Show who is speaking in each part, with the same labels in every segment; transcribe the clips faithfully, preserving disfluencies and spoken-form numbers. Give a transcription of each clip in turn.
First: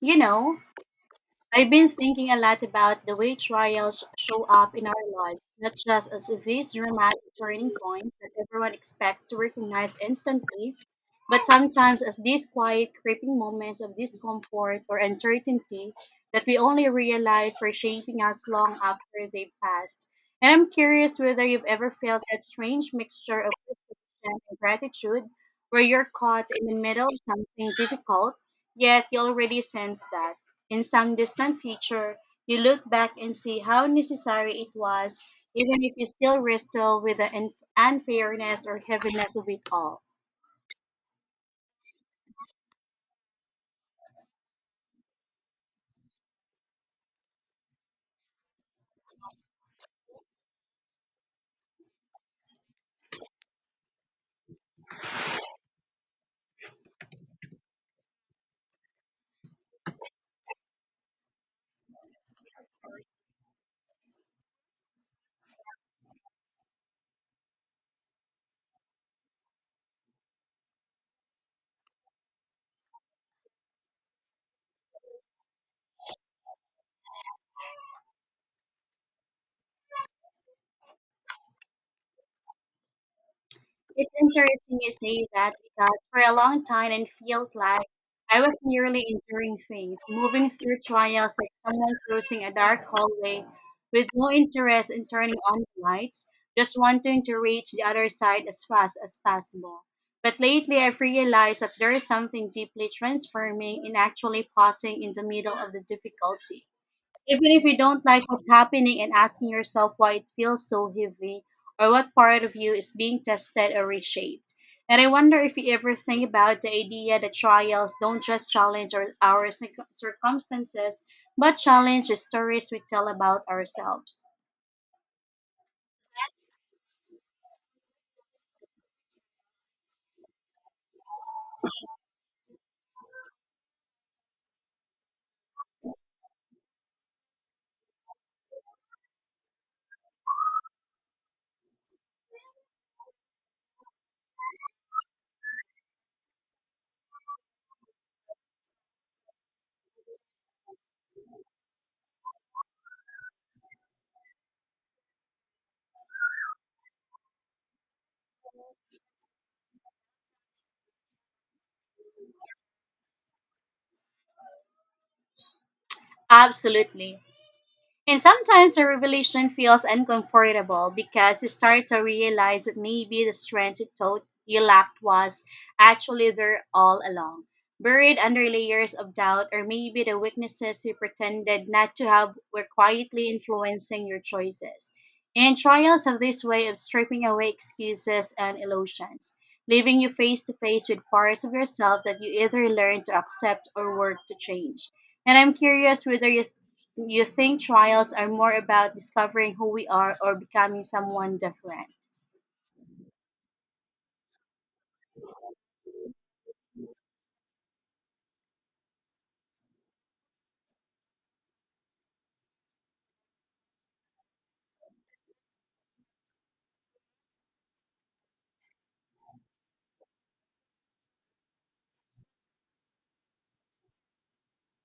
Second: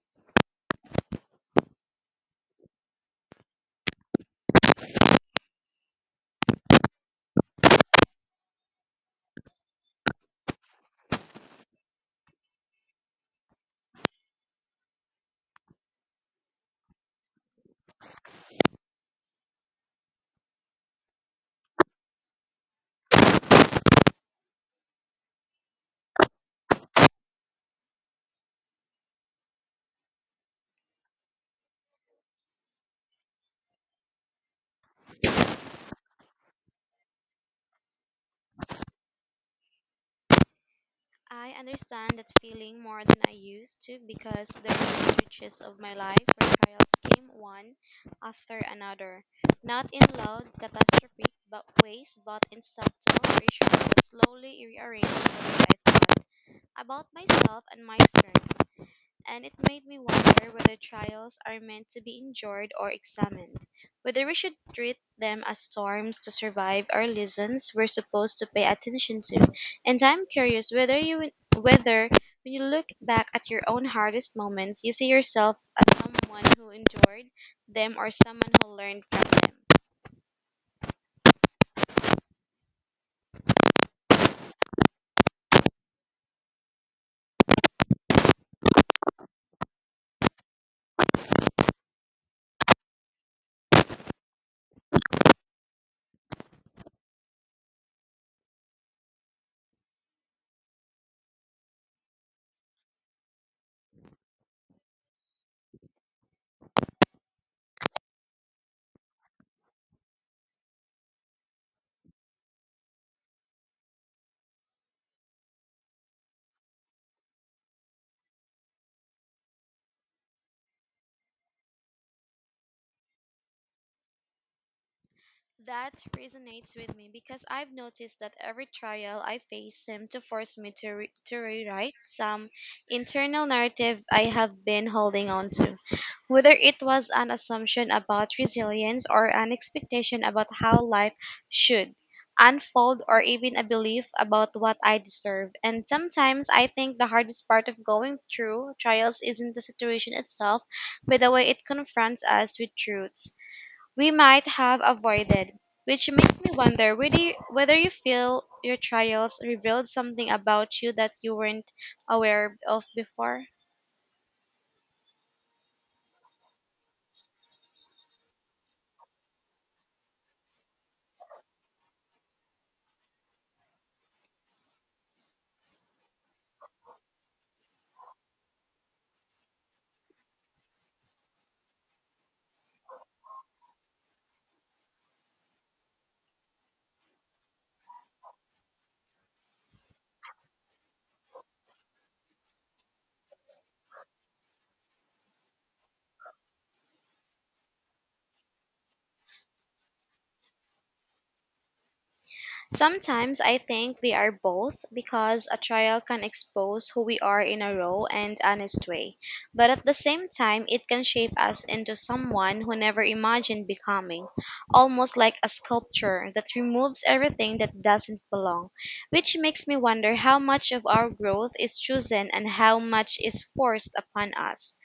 Speaker 1: You know, I've been thinking a lot about the way trials show up in our lives, not just as these dramatic turning points that everyone expects to recognize instantly, but sometimes as these quiet, creeping moments of discomfort or uncertainty that we only realize were shaping us long after they passed. And I'm curious whether you've ever felt that strange mixture of frustration and gratitude where you're caught in the middle of something difficult, yet you already sense that in some distant future, you look back and see how necessary it was, even if you still wrestle with the un- unfairness or heaviness of it all.
Speaker 2: I understand that feeling more than I used to because there were switches of my life where trials came one after another. Not in loud, catastrophic but ways, but in subtle reassurance that slowly rearranged the way I thought about myself and my strength, and it made me wonder whether trials are meant to be endured or examined, whether we should treat them as storms to survive or lessons we're supposed to pay attention to. And I'm curious whether you whether, when you look back at your own hardest moments, you see yourself as someone who endured them or someone who learned from them.
Speaker 1: It's interesting you say that because for a long time it felt like I was merely enduring things, moving through trials like someone crossing a dark hallway with no interest in turning on the lights, just wanting to reach the other side as fast as possible. But lately I've realized that there is something deeply transforming in actually pausing in the middle of the difficulty, even if you don't like what's happening, and asking yourself why it feels so heavy or what part of you is being tested or reshaped. And I wonder if you ever think about the idea that trials don't just challenge our, our circum- circumstances, but challenge the stories we tell about ourselves.
Speaker 2: That resonates with me because I've noticed that every trial I face seemed to force me to, re- to rewrite some internal narrative I have been holding on to, whether it was an assumption about resilience or an expectation about how life should unfold, or even a belief about what I deserve. And sometimes I think the hardest part of going through trials isn't the situation itself, but the way it confronts us with truths we might have avoided, which makes me wonder whether you, whether you feel your trials revealed something about you that you weren't aware of before.
Speaker 1: Absolutely. And sometimes the revelation feels uncomfortable because you start to realize that maybe the strength you thought you lacked was actually there all along, buried under layers of doubt, or maybe the weaknesses you pretended not to have were quietly influencing your choices. And trials have this way of stripping away excuses and illusions, leaving you face to face with parts of yourself that you either learn to accept or work to change. And I'm curious whether you you think trials are more about discovering who we are or becoming someone different.
Speaker 2: Sometimes I think we are both, because a trial can expose who we are in a raw and honest way, but at the same time, it can shape us into someone who never imagined becoming, almost like a sculpture that removes everything that doesn't belong, which makes me wonder how much of our growth is chosen and how much is forced upon us.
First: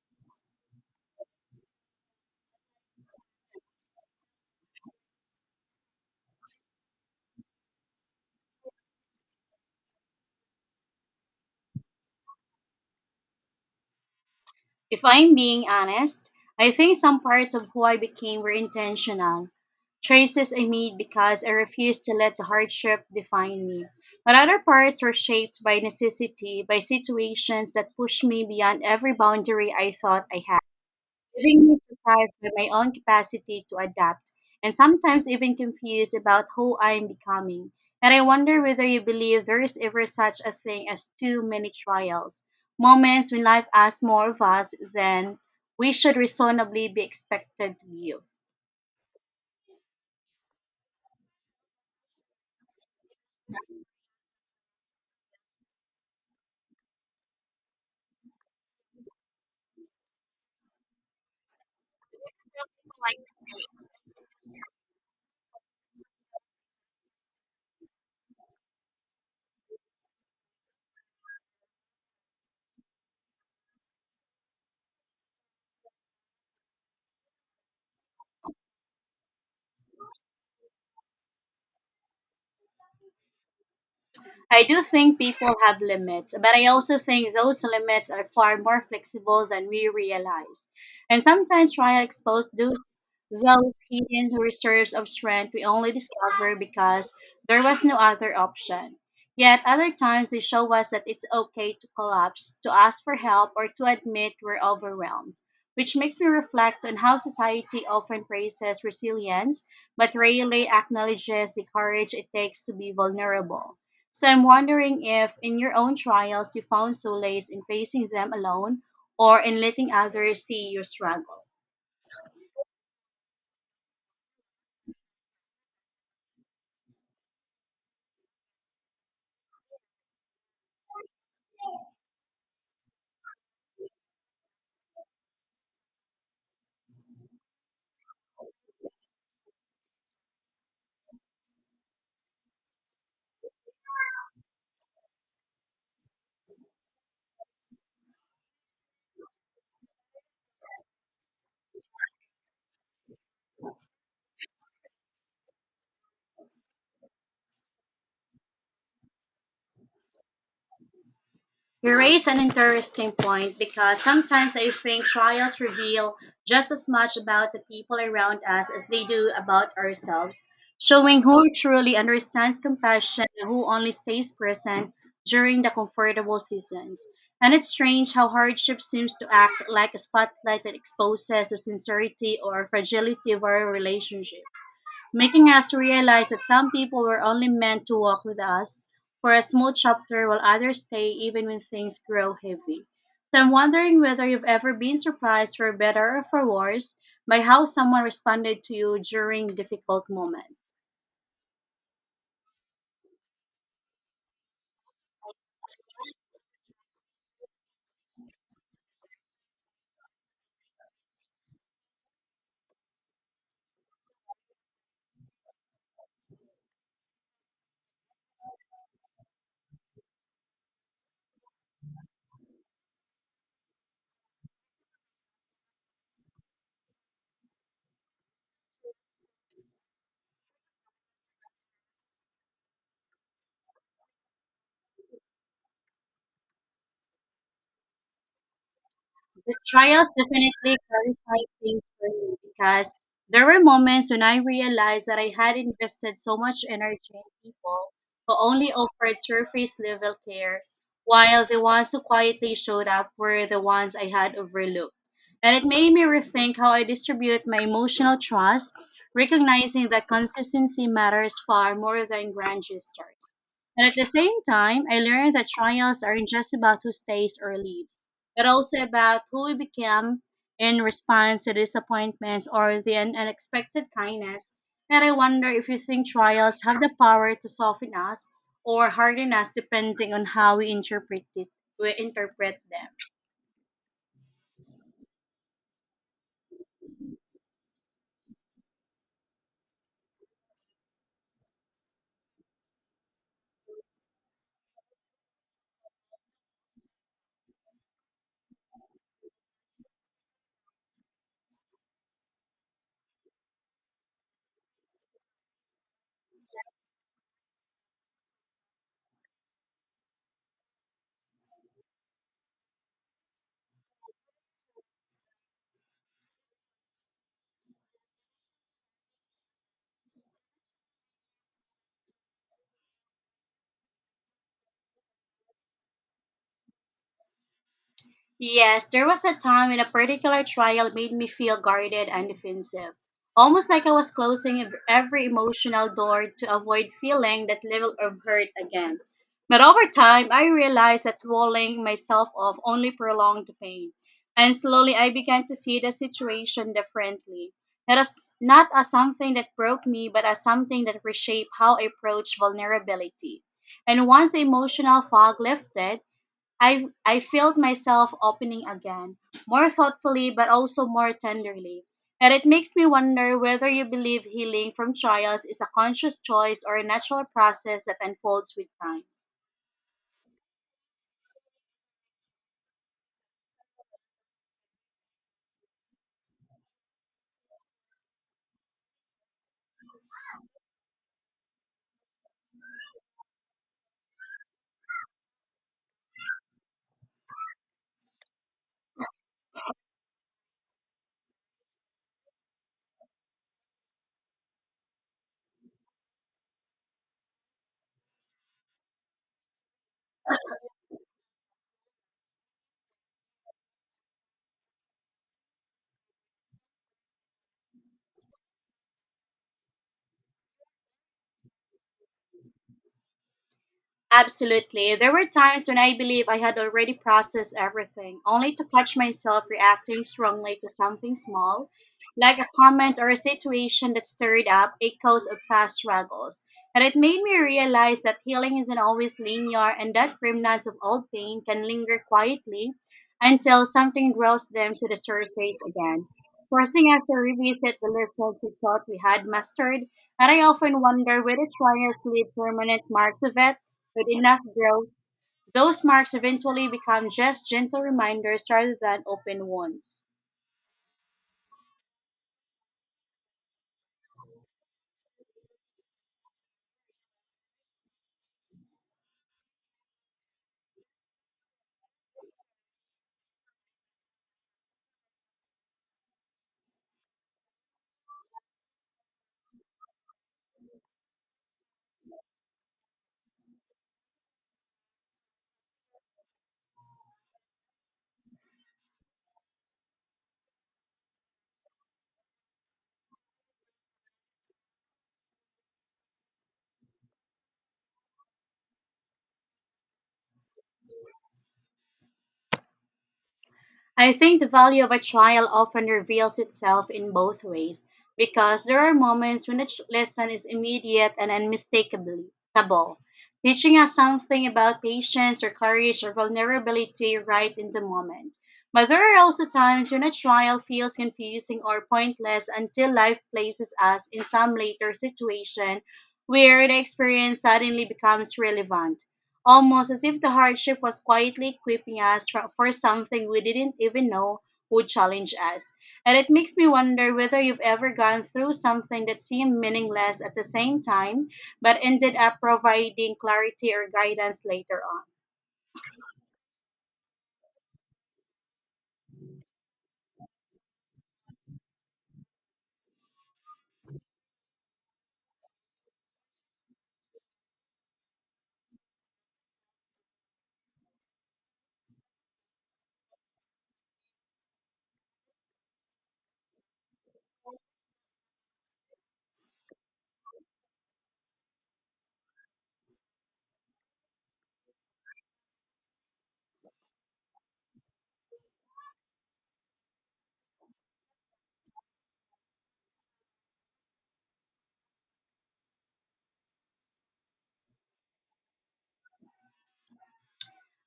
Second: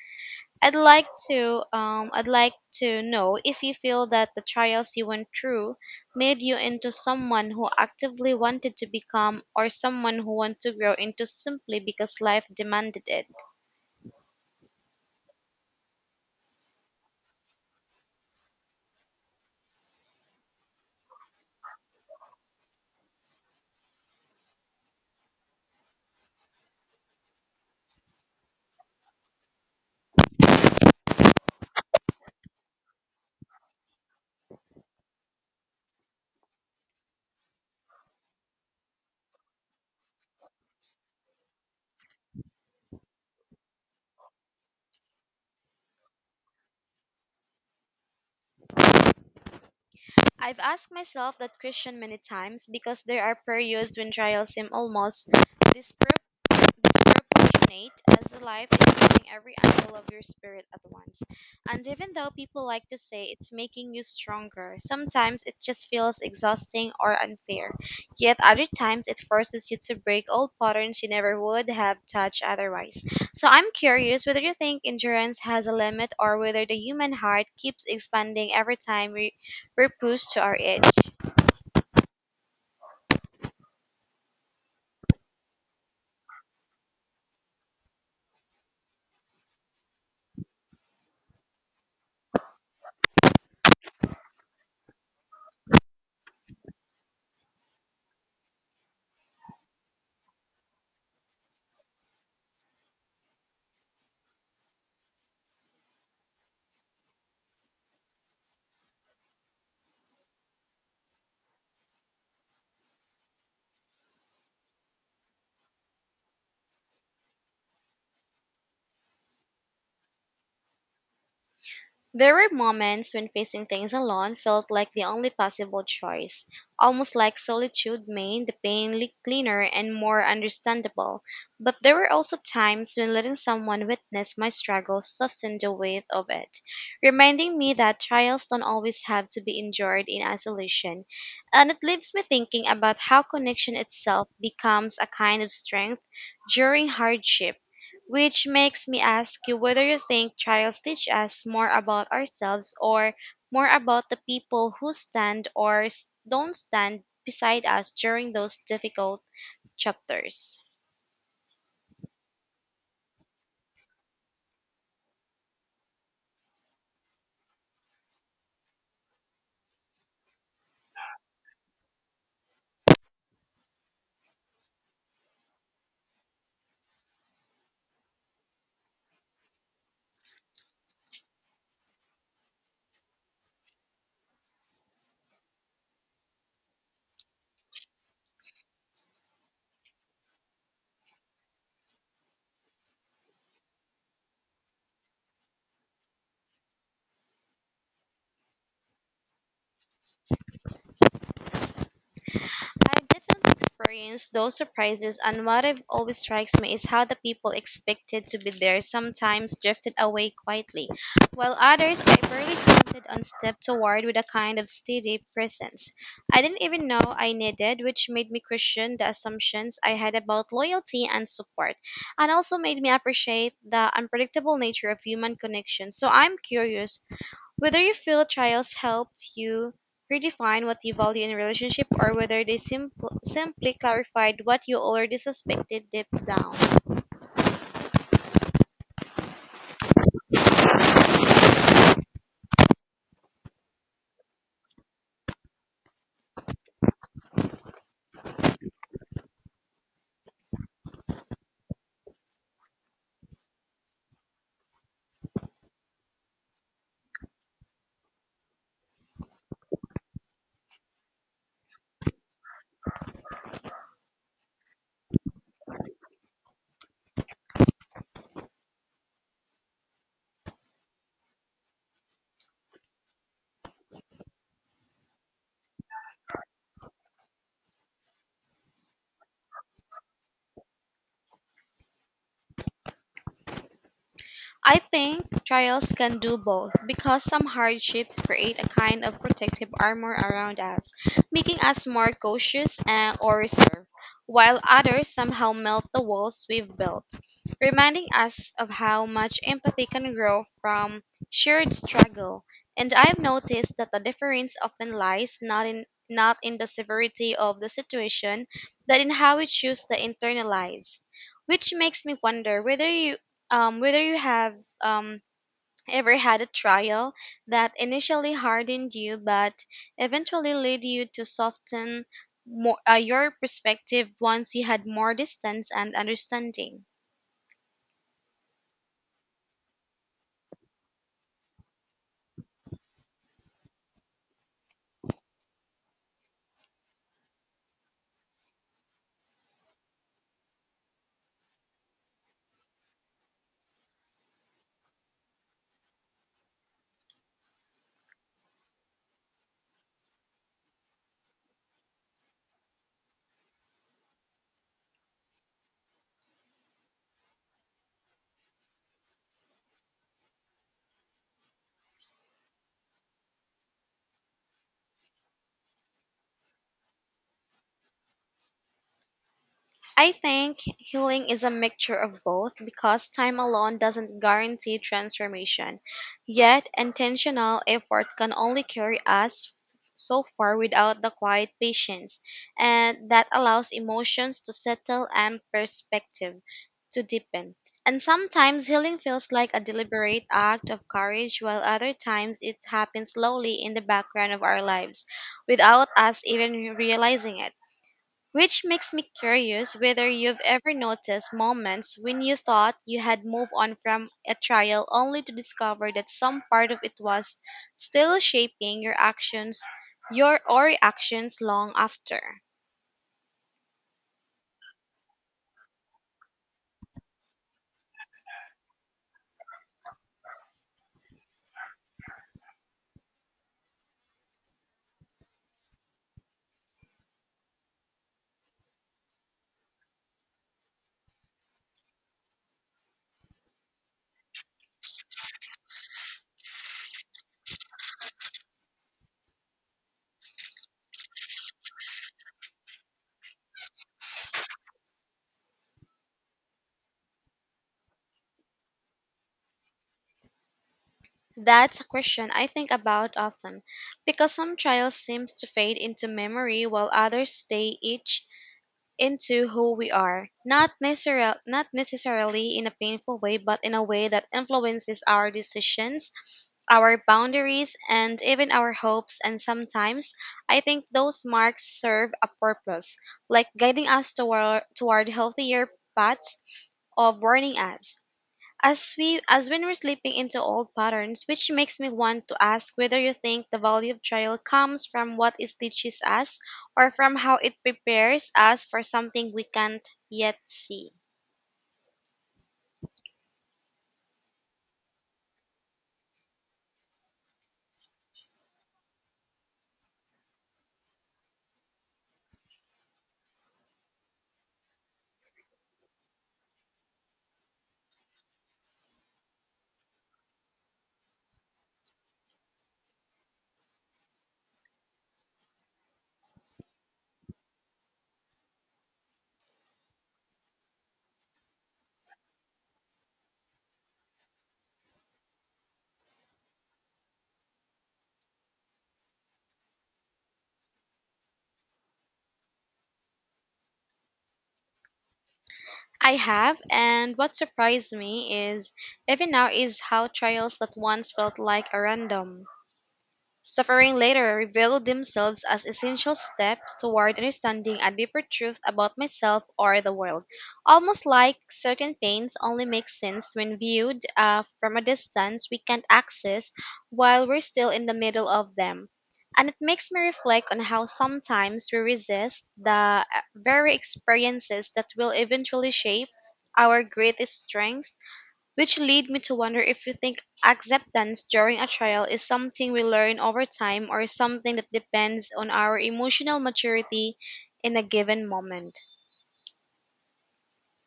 Speaker 2: I'd like to um I'd like to know if you feel that the trials you went through made you into someone who actively wanted to become or someone who wanted to grow into simply because life demanded it.
Speaker 1: If I'm being honest, I think some parts of who I became were intentional, choices I made because I refused to let the hardship define me. But other parts were shaped by necessity, by situations that pushed me beyond every boundary I thought I had, leaving me surprised by my own capacity to adapt and sometimes even confused about who I am becoming. And I wonder whether you believe there is ever such a thing as too many trials, moments when life asks more of us than we should reasonably be expected to give.
Speaker 2: I've asked myself that question many times because there are periods when trials seem almost, that's proportionate, as the life is hitting every angle of your spirit at once. And even though people like to say it's making you stronger, sometimes it just feels exhausting or unfair. Yet other times it forces you to break old patterns you never would have touched otherwise. So I'm curious whether you think endurance has a limit or whether the human heart keeps expanding every time we, we're pushed to our edge.
Speaker 1: I do think people have limits, but I also think those limits are far more flexible than we realize. And sometimes trial to expose those those hidden reserves of strength we only discover because there was no other option. Yet other times they show us that it's okay to collapse, to ask for help, or to admit we're overwhelmed. Which makes me reflect on how society often praises resilience, but rarely acknowledges the courage it takes to be vulnerable. So I'm wondering if in your own trials you found solace in facing them alone or in letting others see your struggle.
Speaker 2: There were moments when facing things alone felt like the only possible choice, almost like solitude made the pain li- cleaner and more understandable. But there were also times when letting someone witness my struggles softened the weight of it, reminding me that trials don't always have to be endured in isolation. And it leaves me thinking about how connection itself becomes a kind of strength during hardship, which makes me ask you whether you think trials teach us more about ourselves or more about the people who stand or s- don't stand beside us during those difficult chapters.
Speaker 1: You raise an interesting point because sometimes I think trials reveal just as much about the people around us as they do about ourselves, showing who truly understands compassion and who only stays present during the comfortable seasons. And it's strange how hardship seems to act like a spotlight that exposes the sincerity or fragility of our relationships, making us realize that some people were only meant to walk with us for a small chapter while others stay even when things grow heavy. So I'm wondering whether you've ever been surprised, for better or for worse, by how someone responded to you during difficult moments.
Speaker 2: I've definitely experienced those surprises, and what I've always strikes me is how the people expected to be there sometimes drifted away quietly, while others I barely counted on stepped toward with a kind of steady presence I didn't even know I needed, which made me question the assumptions I had about loyalty and support, and also made me appreciate the unpredictable nature of human connection. So I'm curious whether you feel trials helped you redefine what you value in a relationship or whether they simpl- simply clarified what you already suspected deep down.
Speaker 1: The trials definitely clarified things for me because there were moments when I realized that I had invested so much energy in people who only offered surface level care, while the ones who quietly showed up were the ones I had overlooked. And it made me rethink how I distribute my emotional trust, recognizing that consistency matters far more than grand gestures. And at the same time, I learned that trials aren't just about who stays or leaves but also about who we became in response to disappointments or the un- unexpected kindness. And I wonder if you think trials have the power to soften us or harden us depending on how we interpret it, we interpret them.
Speaker 2: I think trials can do both, because some hardships create a kind of protective armor around us, making us more cautious and, or reserved, while others somehow melt the walls we've built, reminding us of how much empathy can grow from shared struggle. And I've noticed that the difference often lies not in not in the severity of the situation, but in how we choose to internalize, which makes me wonder whether you um, whether you have um, ever had a trial that initially hardened you but eventually led you to soften more, uh, your perspective, once you had more distance and understanding.
Speaker 1: Yes, there was a time when a particular trial made me feel guarded and defensive, almost like I was closing ev- every emotional door to avoid feeling that level of hurt again. But over time, I realized that walling myself off only prolonged the pain, and slowly I began to see the situation differently. Not as, not as something that broke me, but as something that reshaped how I approach vulnerability. And once the emotional fog lifted, I I felt myself opening again, more thoughtfully but also more tenderly. And it makes me wonder whether you believe healing from trials is a conscious choice or a natural process that unfolds with time.
Speaker 2: I think healing is a mixture of both, because time alone doesn't guarantee transformation. Yet intentional effort can only carry us so far without the quiet patience, and that allows emotions to settle and perspective to deepen. And sometimes healing feels like a deliberate act of courage, while other times it happens slowly in the background of our lives without us even realizing it. Which makes me curious whether you've ever noticed moments when you thought you had moved on from a trial only to discover that some part of it was still shaping your actions, your or reactions long after.
Speaker 1: Absolutely. There were times when I believe I had already processed everything, only to catch myself reacting strongly to something small, like a comment or a situation that stirred up echoes of past struggles. And it made me realize that healing isn't always linear and that remnants of old pain can linger quietly until something draws them to the surface again, forcing us to revisit the lessons we thought we had mastered. And I often wonder whether trials leave permanent marks of it with enough growth, those marks eventually become just gentle reminders rather than open wounds.
Speaker 2: That's a question I think about often because some trials seems to fade into memory while others stay each into who we are. Not necessarily not necessarily in a painful way, but in a way that influences our decisions, our boundaries, and even our hopes. And sometimes I think those marks serve a purpose, like guiding us toward, toward healthier paths, of warning us as we, as when we're slipping into old patterns, which makes me want to ask whether you think the value of trial comes from what it teaches us or from how it prepares us for something we can't yet see.
Speaker 1: I think the value of a trial often reveals itself in both ways because there are moments when a ch- lesson is immediate and unmistakable, teaching us something about patience or courage or vulnerability right in the moment. But there are also times when a trial feels confusing or pointless until life places us in some later situation where the experience suddenly becomes relevant, almost as if the hardship was quietly equipping us for for something we didn't even know would challenge us. And it makes me wonder whether you've ever gone through something that seemed meaningless at the same time, but ended up providing clarity or guidance later on.
Speaker 2: I have, and what surprised me is even now is how trials that once felt like a random suffering later revealed themselves as essential steps toward understanding a deeper truth about myself or the world. Almost like certain pains only make sense when viewed, uh, from a distance we can't access while we're still in the middle of them. And it makes me reflect on how sometimes we resist the uh, very experiences that will eventually shape our greatest strength, which lead me to wonder if you think acceptance during a trial is something we learn over time or something that depends on our emotional maturity in a given moment.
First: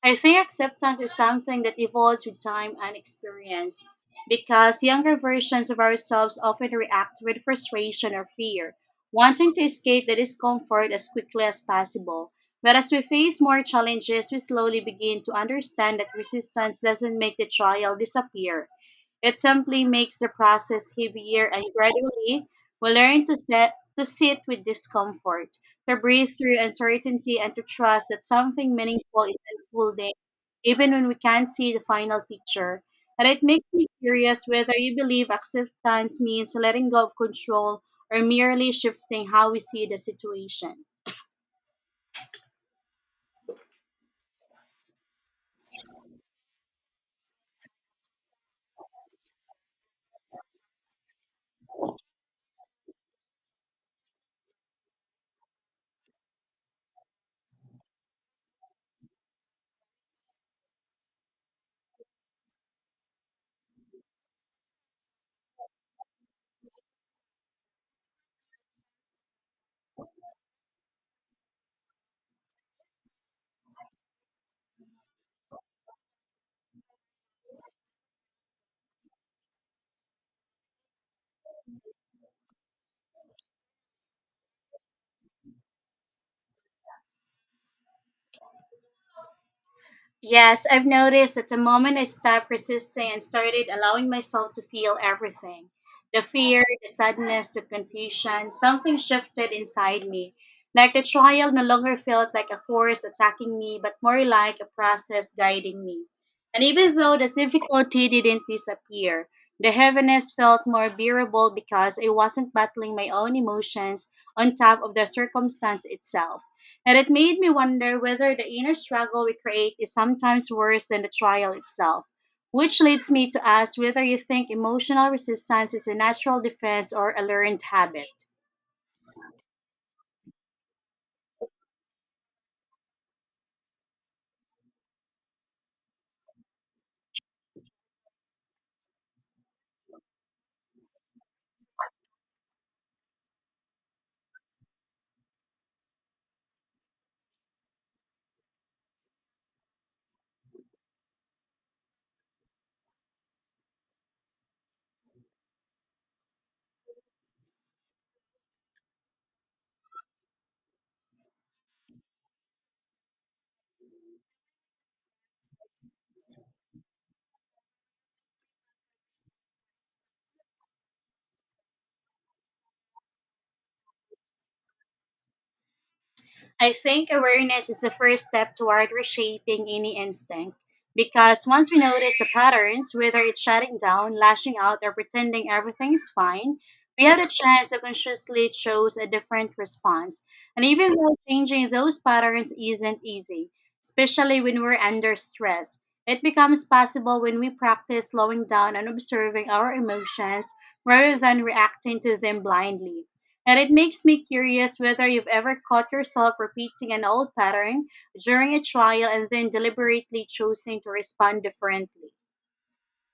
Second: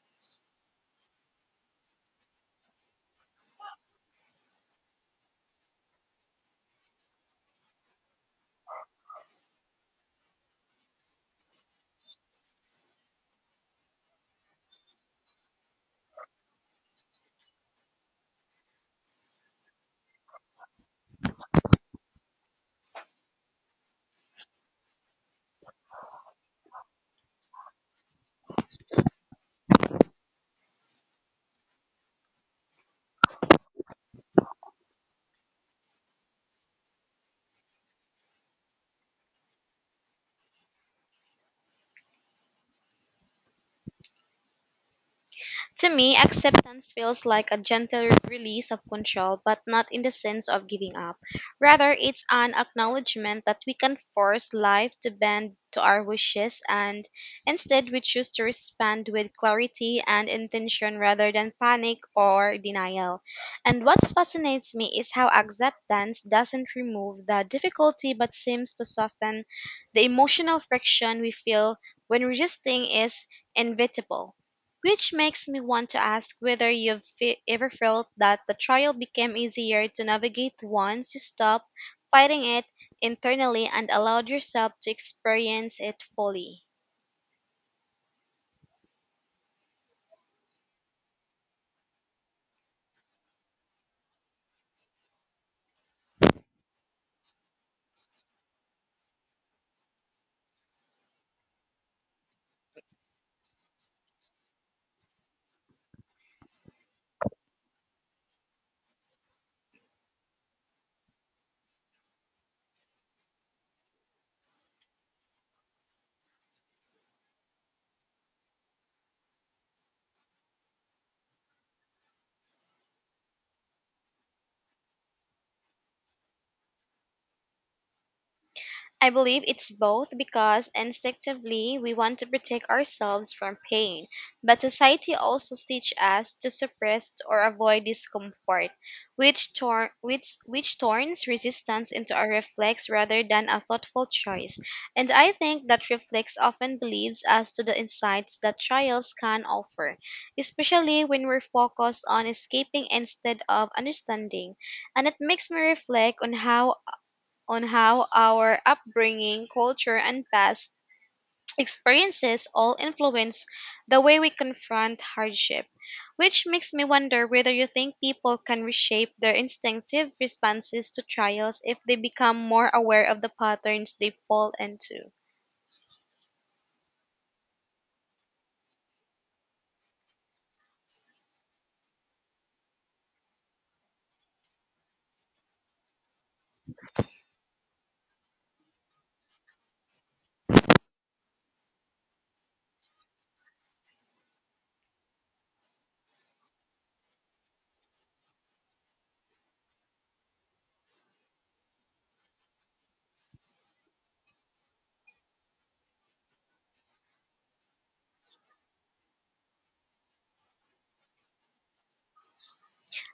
Speaker 1: I think acceptance is something that evolves with time and experience because younger versions of ourselves often react with frustration or fear, wanting to escape the discomfort as quickly as possible. But as we face more challenges, we slowly begin to understand that resistance doesn't make the trial disappear. It simply makes the process heavier, and gradually, we learn to, set, to sit with discomfort, to breathe through uncertainty, and to trust that something meaningful is unfolding, even when we can't see the final picture. And it makes me curious whether you believe acceptance means letting go of control or merely shifting how we see the situation.
Speaker 2: To me, acceptance feels like a gentle release of control, but not in the sense of giving up. Rather, it's an acknowledgement that we can force life to bend to our wishes, and instead we choose to respond with clarity and intention rather than panic or denial. And what fascinates me is how acceptance doesn't remove the difficulty but seems to soften the emotional friction we feel when resisting is inevitable. Which makes me want to ask whether you've fe- ever felt that the trial became easier to navigate once you stopped fighting it internally and allowed yourself to experience it fully.
Speaker 1: Yes, I've noticed that the moment I stopped resisting and started allowing myself to feel everything, the fear, the sadness, the confusion, something shifted inside me. Like the trial no longer felt like a force attacking me, but more like a process guiding me. And even though the difficulty didn't disappear, the heaviness felt more bearable because I wasn't battling my own emotions on top of the circumstance itself, and it made me wonder whether the inner struggle we create is sometimes worse than the trial itself. Which leads me to ask whether you think emotional resistance is a natural defense or a learned habit.
Speaker 2: I believe it's both, because instinctively we want to protect ourselves from pain, but society also teaches us to suppress or avoid discomfort, which, tor- which, which turns resistance into a reflex rather than a thoughtful choice. And I think that reflex often believes us to the insights that trials can offer, especially when we're focused on escaping instead of understanding. And it makes me reflect on how, on how our upbringing, culture, and past experiences all influence the way we confront hardship, which makes me wonder whether you think people can reshape their instinctive responses to trials if they become more aware of the patterns they fall into.
Speaker 1: I think awareness is the first step toward reshaping any instinct. Because once we notice the patterns, whether it's shutting down, lashing out, or pretending everything is fine, we have the chance to consciously choose a different response. And even though changing those patterns isn't easy, especially when we're under stress, it becomes possible when we practice slowing down and observing our emotions rather than reacting to them blindly. And it makes me curious whether you've ever caught yourself repeating an old pattern during a trial and then deliberately choosing to respond differently.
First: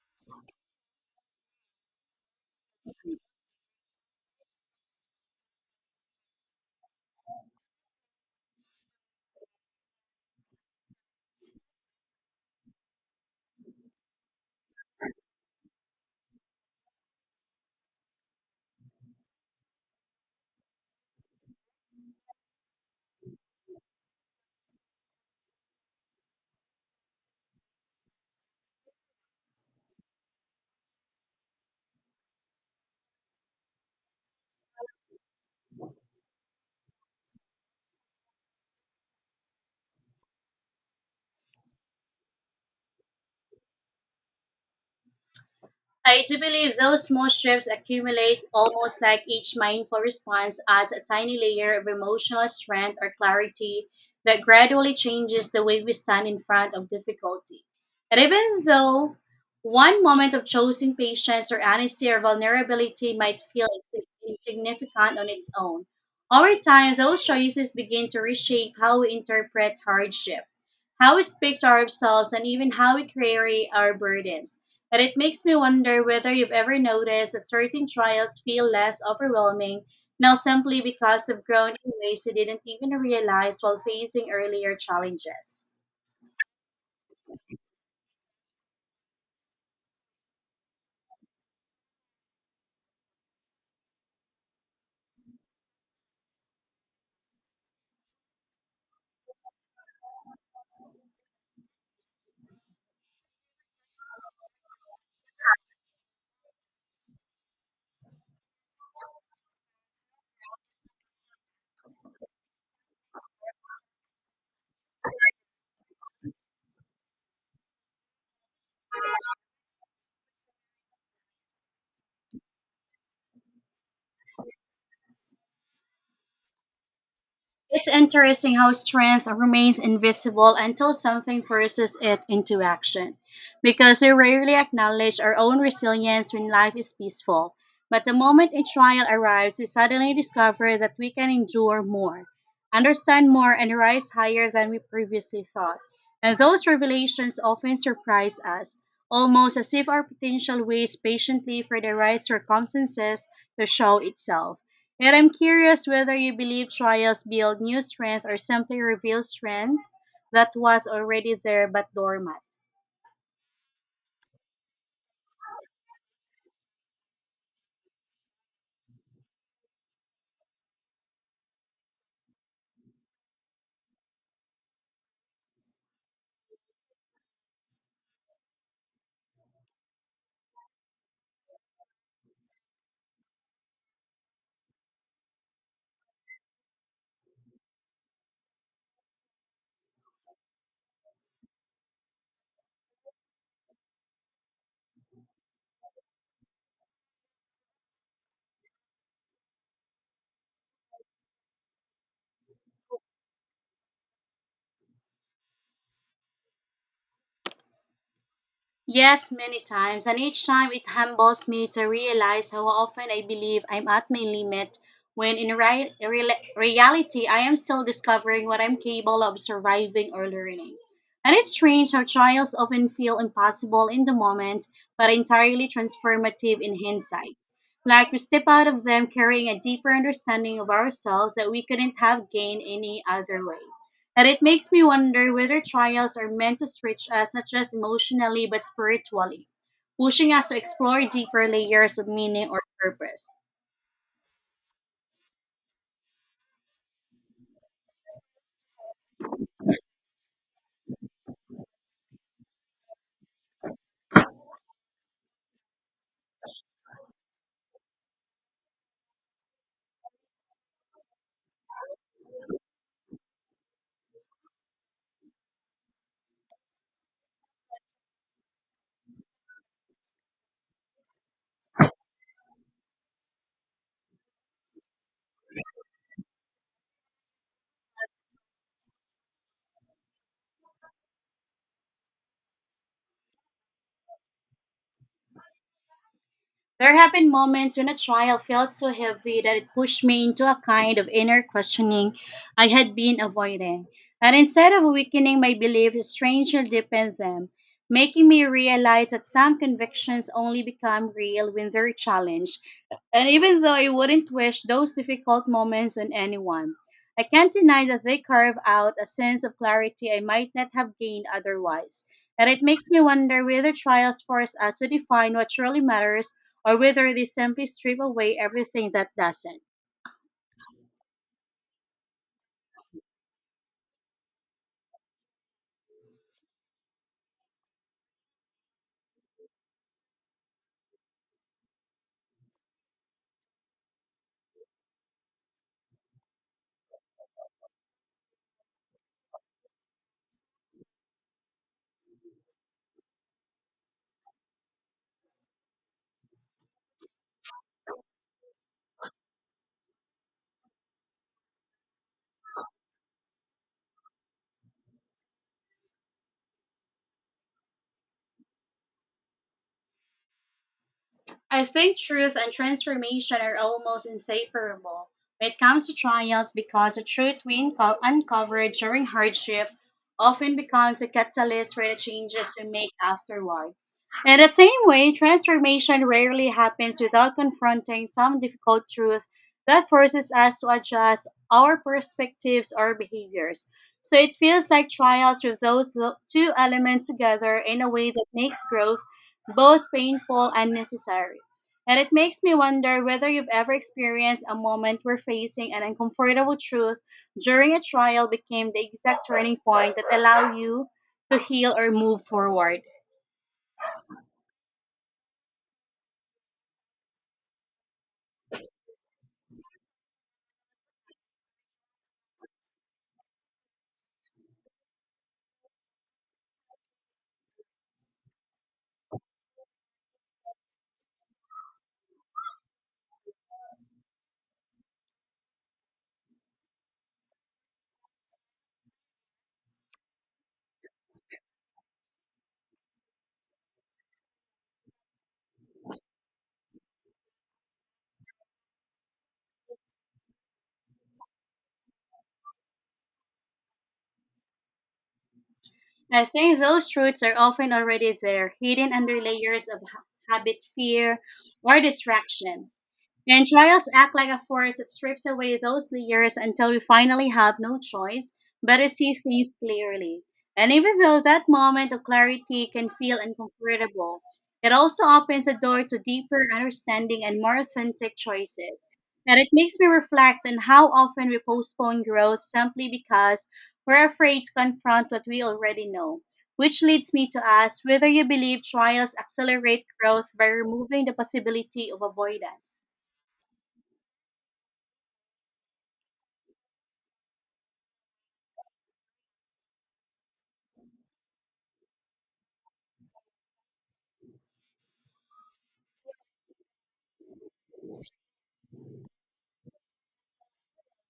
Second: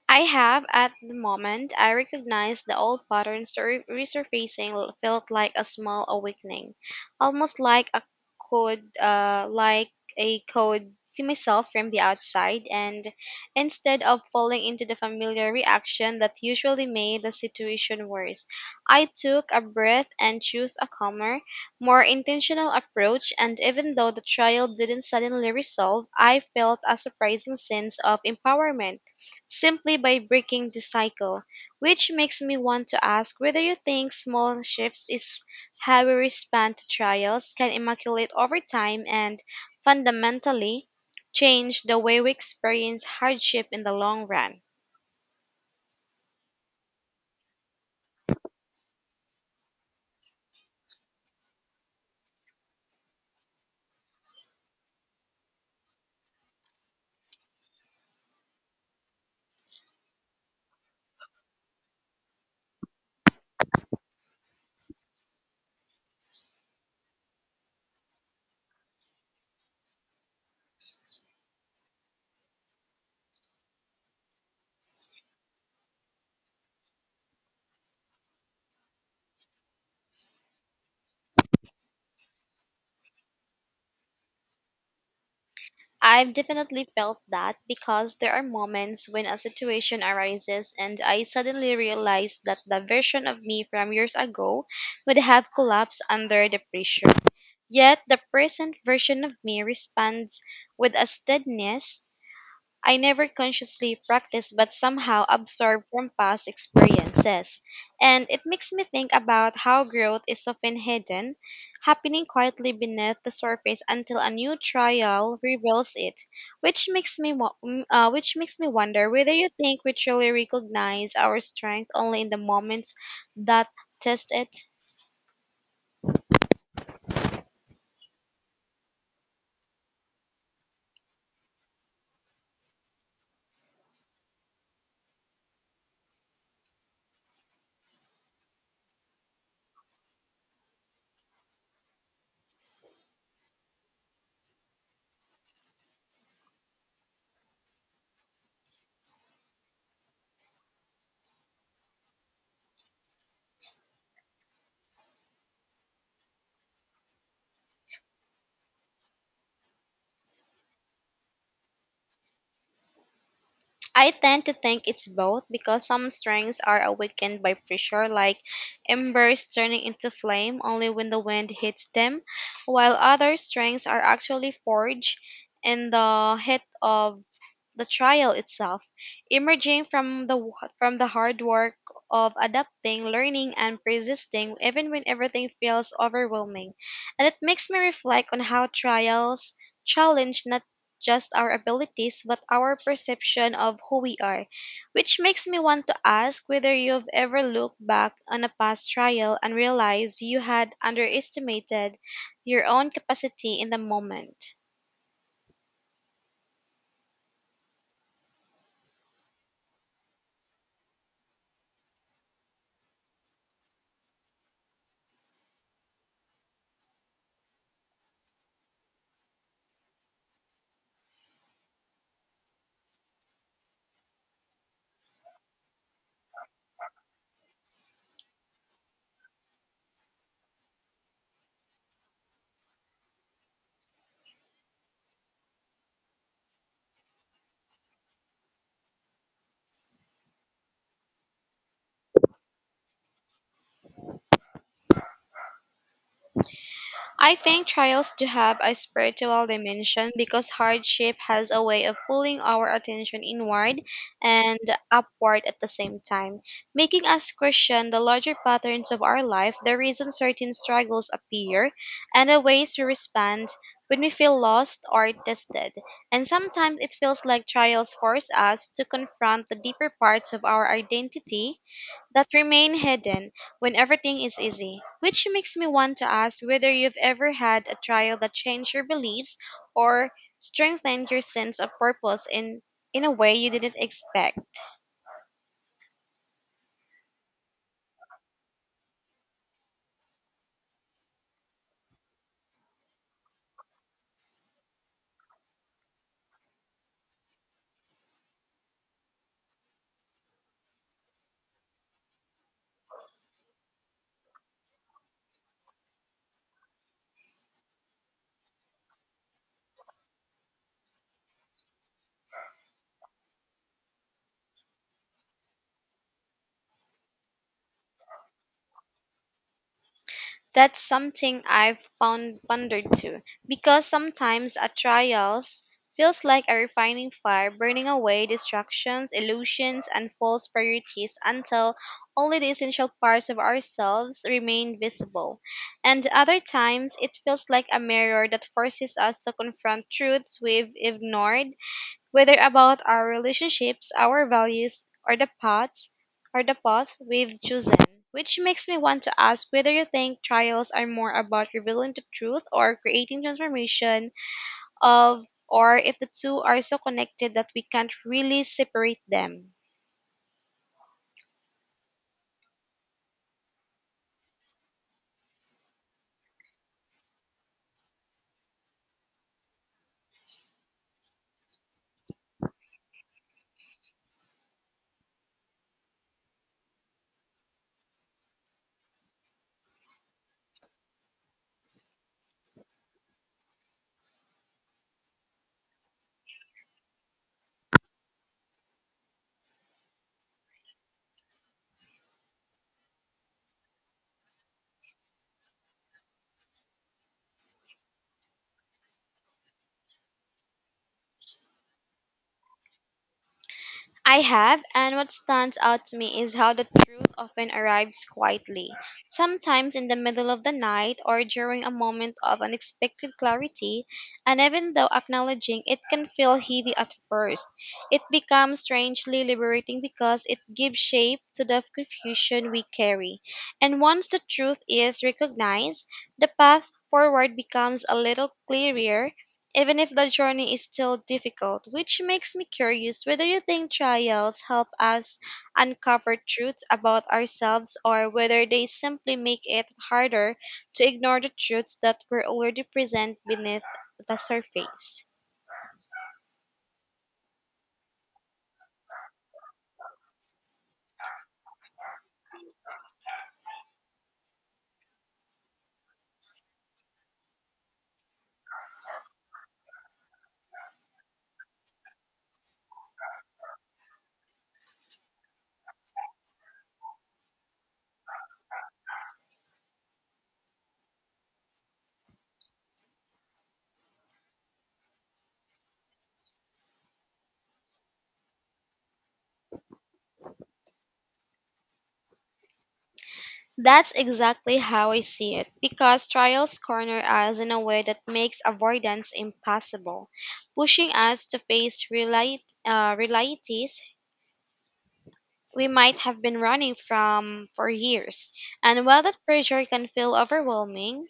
Speaker 2: I have. At the moment I recognized the old patterns to re- resurfacing, l- felt like a small awakening, almost like a code, uh, like a code see myself from the outside, and instead of falling into the familiar reaction that usually made the situation worse, I took a breath and chose a calmer, more intentional approach. And even though the trial didn't suddenly resolve, I felt a surprising sense of empowerment simply by breaking the cycle, which makes me want to ask whether you think small shifts is how we respond to trials can immaculate over time and fundamentally change the way we experience hardship in the long run.
Speaker 1: I do believe those small strips accumulate, almost like each mindful response adds a tiny layer of emotional strength or clarity that gradually changes the way we stand in front of difficulty. And even though one moment of chosen patience or honesty or vulnerability might feel insi- insignificant on its own, over time those choices begin to reshape how we interpret hardship, how we speak to ourselves, and even how we carry our burdens. But it makes me wonder whether you've ever noticed that certain trials feel less overwhelming now simply because you've grown in ways you didn't even realize while facing earlier challenges.
Speaker 2: I've definitely felt that, because there are moments when a situation arises and I suddenly realize that the version of me from years ago would have collapsed under the pressure. Yet the present version of me responds with a steadiness I never consciously practiced but somehow absorbed from past experiences. And it makes me think about how growth is often hidden, happening quietly beneath the surface until a new trial reveals it, which makes me wo- mm, uh, which makes me wonder whether you think we truly recognize our strength only in the moments that test it.
Speaker 1: It's interesting how strength remains invisible until something forces it into action, because we rarely acknowledge our own resilience when life is peaceful. But the moment a trial arrives, we suddenly discover that we can endure more, understand more, and rise higher than we previously thought. And those revelations often surprise us, almost as if our potential waits patiently for the right circumstances to show itself. Yet I'm curious whether you believe trials build new strength or simply reveal strength that was already there but dormant.
Speaker 2: I tend to think it's both, because some strengths are awakened by pressure, like embers turning into flame only when the wind hits them, while other strengths are actually forged in the heat of the trial itself, emerging from the wa- from the hard work of adapting, learning, and persisting, even when everything feels overwhelming. And it makes me reflect on how trials challenge not just our abilities, but our perception of who we are. Which makes me want to ask whether you've ever looked back on a past trial and realized you had underestimated your own capacity in the moment.
Speaker 1: Yes, many times, and each time it humbles me to realize how often I believe I'm at my limit, when in ri- real- reality, I am still discovering what I'm capable of surviving or learning. And it's strange how trials often feel impossible in the moment, but entirely transformative in hindsight. Like we step out of them carrying a deeper understanding of ourselves that we couldn't have gained any other way. And it makes me wonder whether trials are meant to stretch us not just emotionally but spiritually, pushing us to explore deeper layers of meaning or purpose.
Speaker 2: I think trials do have a spiritual dimension because hardship has a way of pulling our attention inward and upward at the same time, making us question the larger patterns of our life, the reasons certain struggles appear, and the ways we respond when we feel lost or tested. And sometimes it feels like trials force us to confront the deeper parts of our identity that remain hidden when everything is easy, which makes me want to ask whether you've ever had a trial that changed your beliefs or strengthened your sense of purpose in, in a way you didn't expect.
Speaker 1: There have been moments when a trial felt so heavy that it pushed me into a kind of inner questioning I had been avoiding. And instead of weakening my belief, it strangely deepened them, making me realize that some convictions only become real when they're challenged. And even though I wouldn't wish those difficult moments on anyone, I can't deny that they carve out a sense of clarity I might not have gained otherwise. And it makes me wonder whether trials force us to define what truly matters or whether they simply strip away everything that doesn't.
Speaker 2: That's something I've found pondered too, because sometimes a trial feels like a refining fire, burning away distractions, illusions, and false priorities until only the essential parts of ourselves remain visible. And other times, it feels like a mirror that forces us to confront truths we've ignored, whether about our relationships, our values, or the paths or the path we've chosen. Which makes me want to ask whether you think trials are more about revealing the truth or creating transformation, of or if the two are so connected that we can't really separate them.
Speaker 1: I think truth and transformation are almost inseparable when it comes to trials, because the truth we unco- uncover during hardship often becomes a catalyst for the changes we make afterward. In the same way, transformation rarely happens without confronting some difficult truth that forces us to adjust our perspectives or behaviors. So it feels like trials with those lo- two elements together in a way that makes growth both painful and necessary. And it makes me wonder whether you've ever experienced a moment where facing an uncomfortable truth during a trial became the exact turning point that allowed you to heal or move forward.
Speaker 2: I have, and what stands out to me is how the truth often arrives quietly, sometimes in the middle of the night or during a moment of unexpected clarity, and even though acknowledging it can feel heavy at first, it becomes strangely liberating because it gives shape to the confusion we carry. And once the truth is recognized, the path forward becomes a little clearer, even if the journey is still difficult, which makes me curious whether you think trials help us uncover truths about ourselves or whether they simply make it harder to ignore the truths that were already present beneath the surface.
Speaker 1: I think those truths are often already there, hidden under layers of ha- habit, fear, or distraction. And trials act like a force that strips away those layers until we finally have no choice but to see things clearly. And even though that moment of clarity can feel uncomfortable, it also opens the door to deeper understanding and more authentic choices. And it makes me reflect on how often we postpone growth simply because we're afraid to confront what we already know. Which leads me to ask whether you believe trials accelerate growth by removing the possibility of avoidance.
Speaker 2: That's exactly how I see it, because trials corner us in a way that makes avoidance impossible, pushing us to face reali- uh, realities we might have been running from for years. And while that pressure can feel overwhelming,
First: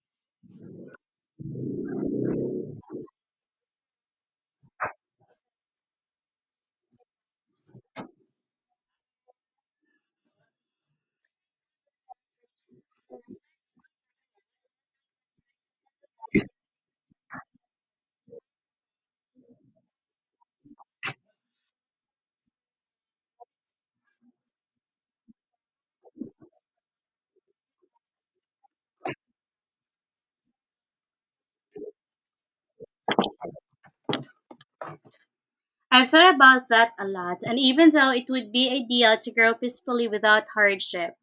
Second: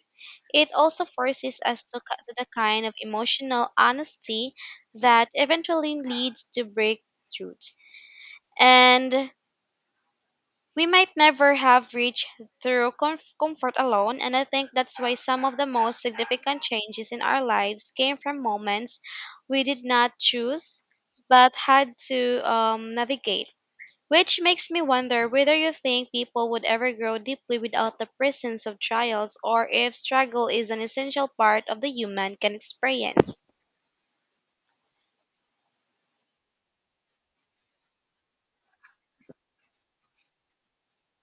Speaker 2: it also forces us to, co- to the kind of emotional honesty that eventually leads to breakthroughs. And we might never have reached through comf- comfort alone, and I think that's why some of the most significant changes in our lives came from moments we did not choose but had to um, navigate, which makes me wonder whether you think people would ever grow deeply without the presence of trials or if struggle is an essential part of the human can experience.
Speaker 1: I've thought about that a lot, and even though it would be ideal to grow peacefully without hardship,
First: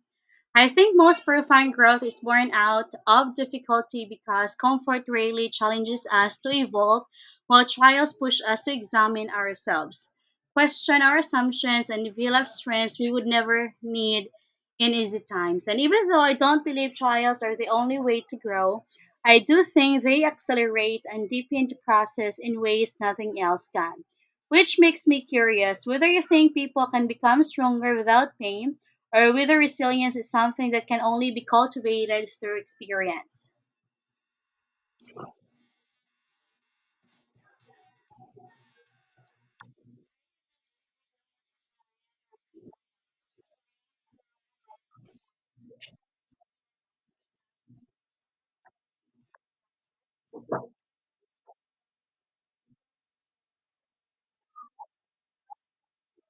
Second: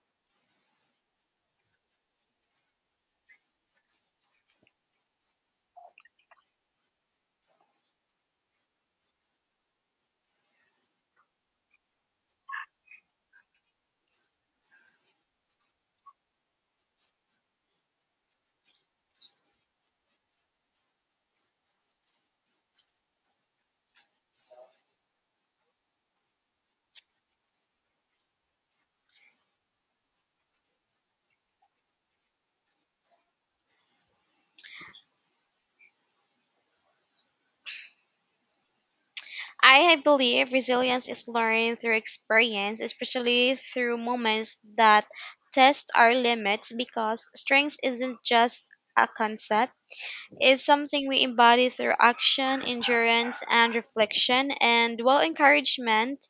Speaker 1: I think most profound growth is born out of difficulty, because comfort rarely challenges us to evolve, while trials push us to examine ourselves, question our assumptions, and develop strengths we would never need in easy times. And even though I don't believe trials are the only way to grow, I do think they accelerate and deepen the process in ways nothing else can. Which makes me curious whether you think people can become stronger without pain, or whether resilience is something that can only be cultivated through experience.
Speaker 2: I believe resilience is learned through experience, especially through moments that test our limits, because strength isn't just a concept. It's something we embody through action, endurance, and reflection. And while encouragement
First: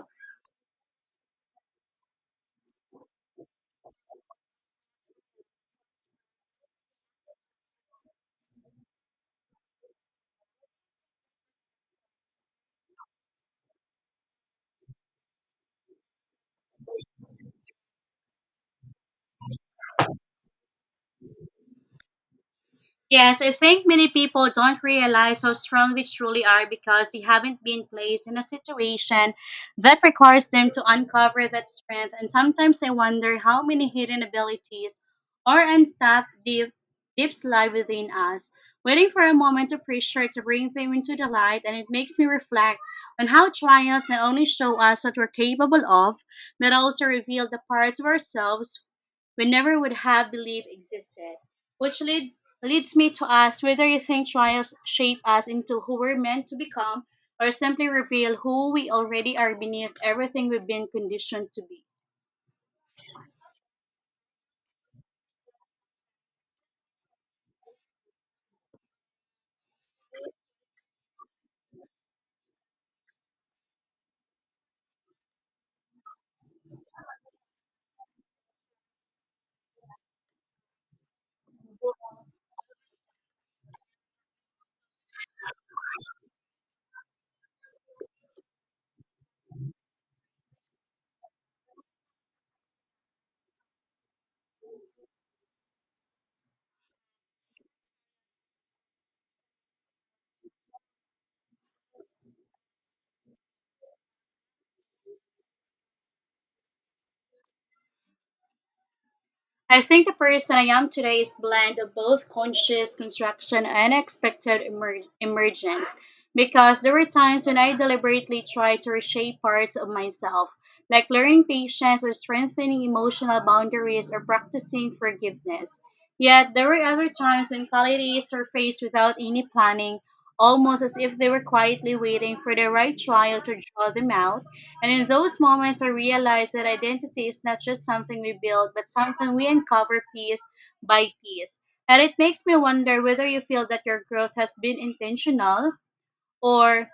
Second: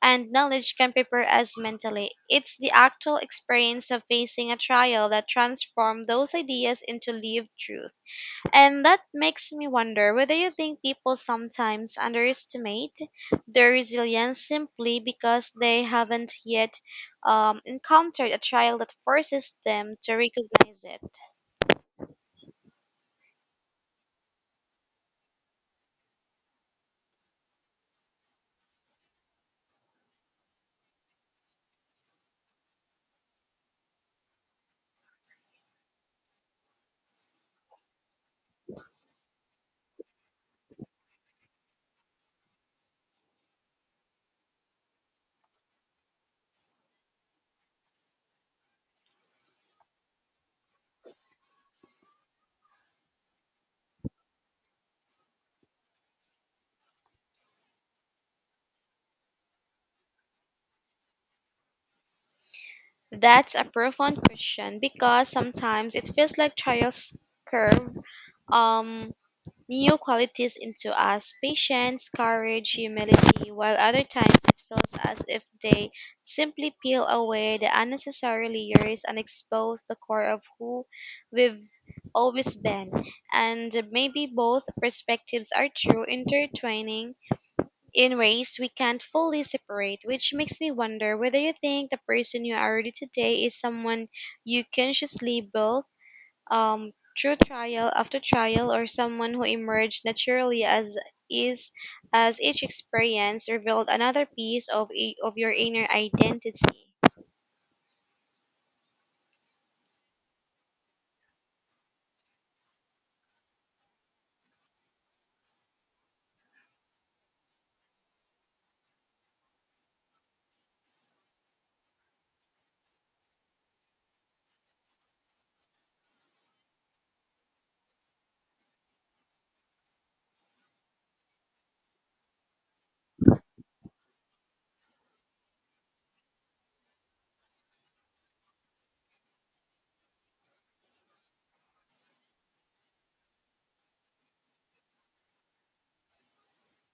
Speaker 2: and knowledge can prepare us mentally, it's the actual experience of facing a trial that transforms those ideas into lived truth. And that makes me wonder whether you think people sometimes underestimate their resilience simply because they haven't yet um, encountered a trial that forces them to recognize it.
Speaker 1: Yes, I think many people don't realize how strong they truly are, because they haven't been placed in a situation that requires them to uncover that strength. And sometimes I wonder how many hidden abilities or untapped deep, deeps lie within us, waiting for a moment of pressure to bring them into the light. And it makes me reflect on how trials not only show us what we're capable of, but also reveal the parts of ourselves we never would have believed existed, which lead, leads me to ask whether you think trials shape us into who we're meant to become, or simply reveal who we already are beneath everything we've been conditioned to be.
Speaker 2: That's a profound question, because sometimes it feels like trials curve um Neo qualities into us, patience, courage, humility, while other times it feels as if they simply peel away the unnecessary layers and expose the core of who we've always been. And maybe both perspectives are true, intertwining in ways we can't fully separate, which makes me wonder whether you think the person you are today is someone you consciously built um, through trial after trial, or someone who emerged naturally as is as each experience revealed another piece of i- of your inner identity.
Speaker 1: I think the person I am today is blend of both conscious construction and expected emer- emergence. Because there were times when I deliberately tried to reshape parts of myself, like learning patience or strengthening emotional boundaries or practicing forgiveness. Yet there were other times when qualities surfaced without any planning, almost as if they were quietly waiting for the right trial to draw them out, and in those moments, I realized that identity is not just something we build, but something we uncover piece by piece. And it makes me wonder whether you feel that your growth has been intentional, or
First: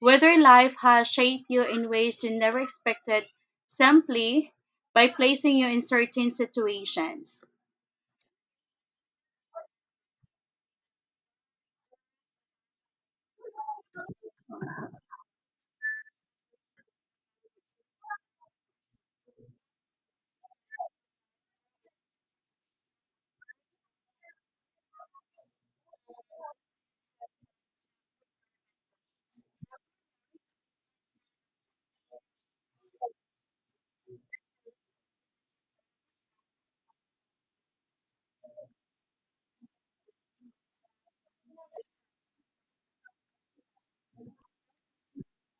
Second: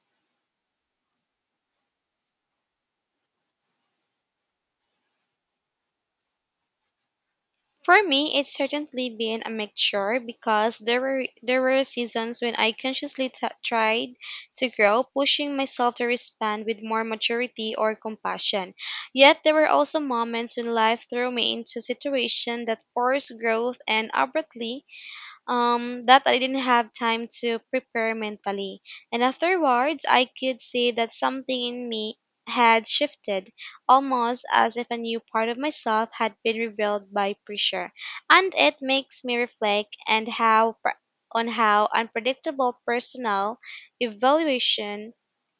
Speaker 1: whether life has shaped you in ways you never expected, simply by placing you in certain situations.
Speaker 2: For me, it's certainly been a mixture, because there were there were seasons when I consciously t- tried to grow, pushing myself to respond with more maturity or compassion. Yet there were also moments when life threw me into situations that forced growth and abruptly, um, that I didn't have time to prepare mentally. And afterwards, I could see that something in me had shifted, almost as if a new part of myself had been revealed by pressure. And it makes me reflect and how pr- on how unpredictable personal evaluation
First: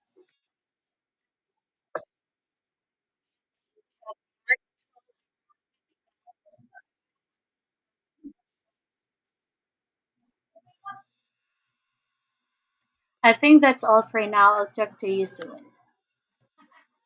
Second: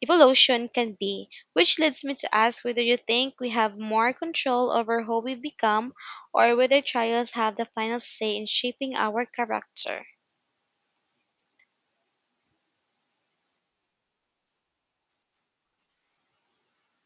Speaker 2: evolution can be, which leads me to ask whether you think we have more control over who we become or whether trials have the final say in shaping our character.
Speaker 1: I think that's all for now. I'll talk to you soon.